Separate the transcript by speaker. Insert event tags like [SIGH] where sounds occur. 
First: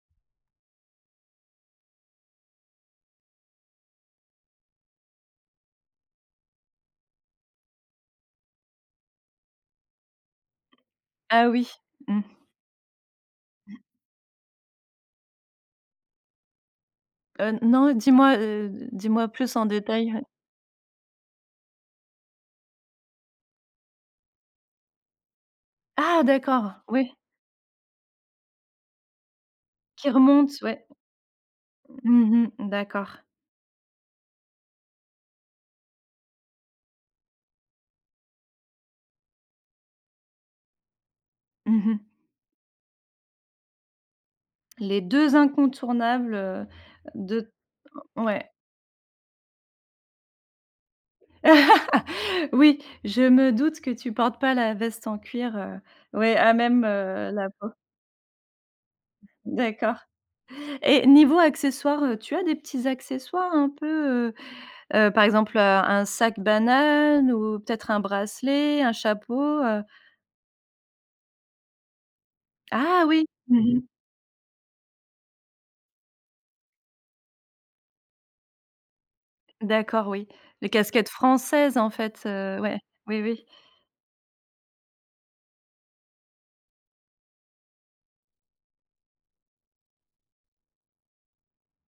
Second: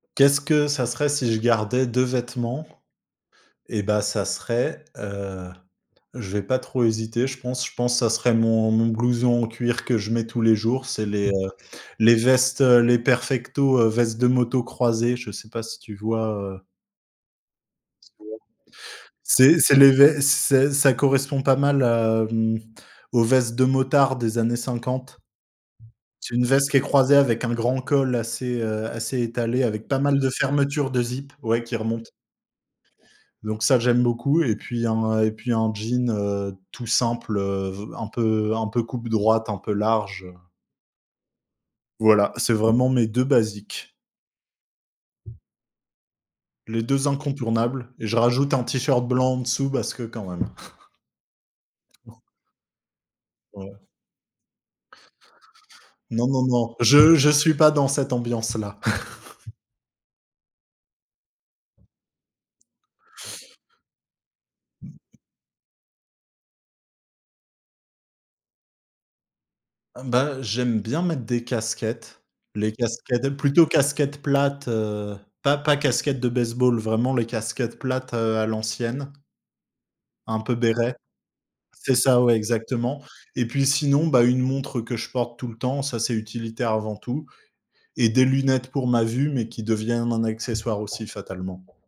Speaker 1: Qu'est-ce que ça serait si je gardais 2 vêtements? Eh, bah, ça serait, heu, je vais pas trop hésiter. Je pense je pense, ça serait mon mon blouson en cuir que je mets tous les jours. C'est les
Speaker 2: Ah,
Speaker 1: heu,
Speaker 2: oui.
Speaker 1: les
Speaker 2: Mmh.
Speaker 1: vestes, heu, les perfectos, heu, vestes de moto croisées, je sais pas, si tu vois, heu?
Speaker 2: Heu, non, dis-moi, heu,
Speaker 1: [UNINTELLIGIBLE]
Speaker 2: dis-moi plus
Speaker 1: C'est
Speaker 2: en
Speaker 1: c'est les
Speaker 2: détail, ouais.
Speaker 1: ves c'est ça correspond pas mal à, hem, aux vestes de motards des années 50.
Speaker 2: Ah,
Speaker 1: C'est une veste
Speaker 2: d'accord,
Speaker 1: qui est
Speaker 2: oui.
Speaker 1: croisée avec un grand col assez, heu, assez étalé, avec pas
Speaker 2: Qui
Speaker 1: mal de
Speaker 2: remonte, ouais.
Speaker 1: fermetures de zip, ouais, qui remontent.
Speaker 2: Mmh mh. D'accord.
Speaker 1: Donc ça, j'aime beaucoup et puis un et puis un jean, heu, tout simple, heu, v un peu un peu coupe droite, un peu large.
Speaker 2: Mmh mh.
Speaker 1: Voilà, c'est vraiment mes 2 basiques.
Speaker 2: Les 2 incontournables, heu,
Speaker 1: Les 2
Speaker 2: de t
Speaker 1: incontournables et je
Speaker 2: ouais.
Speaker 1: rajoute un t-shirt blanc en dessous parce que quand même. [CHUCKLES]
Speaker 2: [LAUGHS]
Speaker 1: Non.
Speaker 2: Oui, je me doute
Speaker 1: Ouais.
Speaker 2: que tu portes pas la veste en cuir, heu,
Speaker 1: Non,
Speaker 2: ouais,
Speaker 1: non,
Speaker 2: à
Speaker 1: non,
Speaker 2: même,
Speaker 1: je je
Speaker 2: heu, la
Speaker 1: suis pas
Speaker 2: peau.
Speaker 1: dans cette ambiance-là. [CHUCKLES]
Speaker 2: D'accord et niveau accessoires, heu, tu as des petits accessoires un peu, heu heu, par exemple, heu, un sac banane ou peut-être un bracelet, un chapeau, heu?
Speaker 1: Ben, j'aime bien mettre des casquettes, les
Speaker 2: Ah oui!
Speaker 1: casquettes,
Speaker 2: Mmh
Speaker 1: plutôt
Speaker 2: mh.
Speaker 1: casquettes plates, heu, pas pas casquettes de base-ball, vraiment les casquettes plates, heu, à l'ancienne
Speaker 2: D'accord, oui,
Speaker 1: un peu
Speaker 2: les
Speaker 1: béret.
Speaker 2: casquettes françaises, en
Speaker 1: C'est
Speaker 2: fait,
Speaker 1: ça, ouais,
Speaker 2: heu, ouais.
Speaker 1: exactement
Speaker 2: Oui, oui.
Speaker 1: et puis, sinon, bah, une montre que je porte tout le temps. Ça, c'est utilitaire avant tout et des lunettes pour ma vue mais qui deviennent un accessoire aussi, fatalement.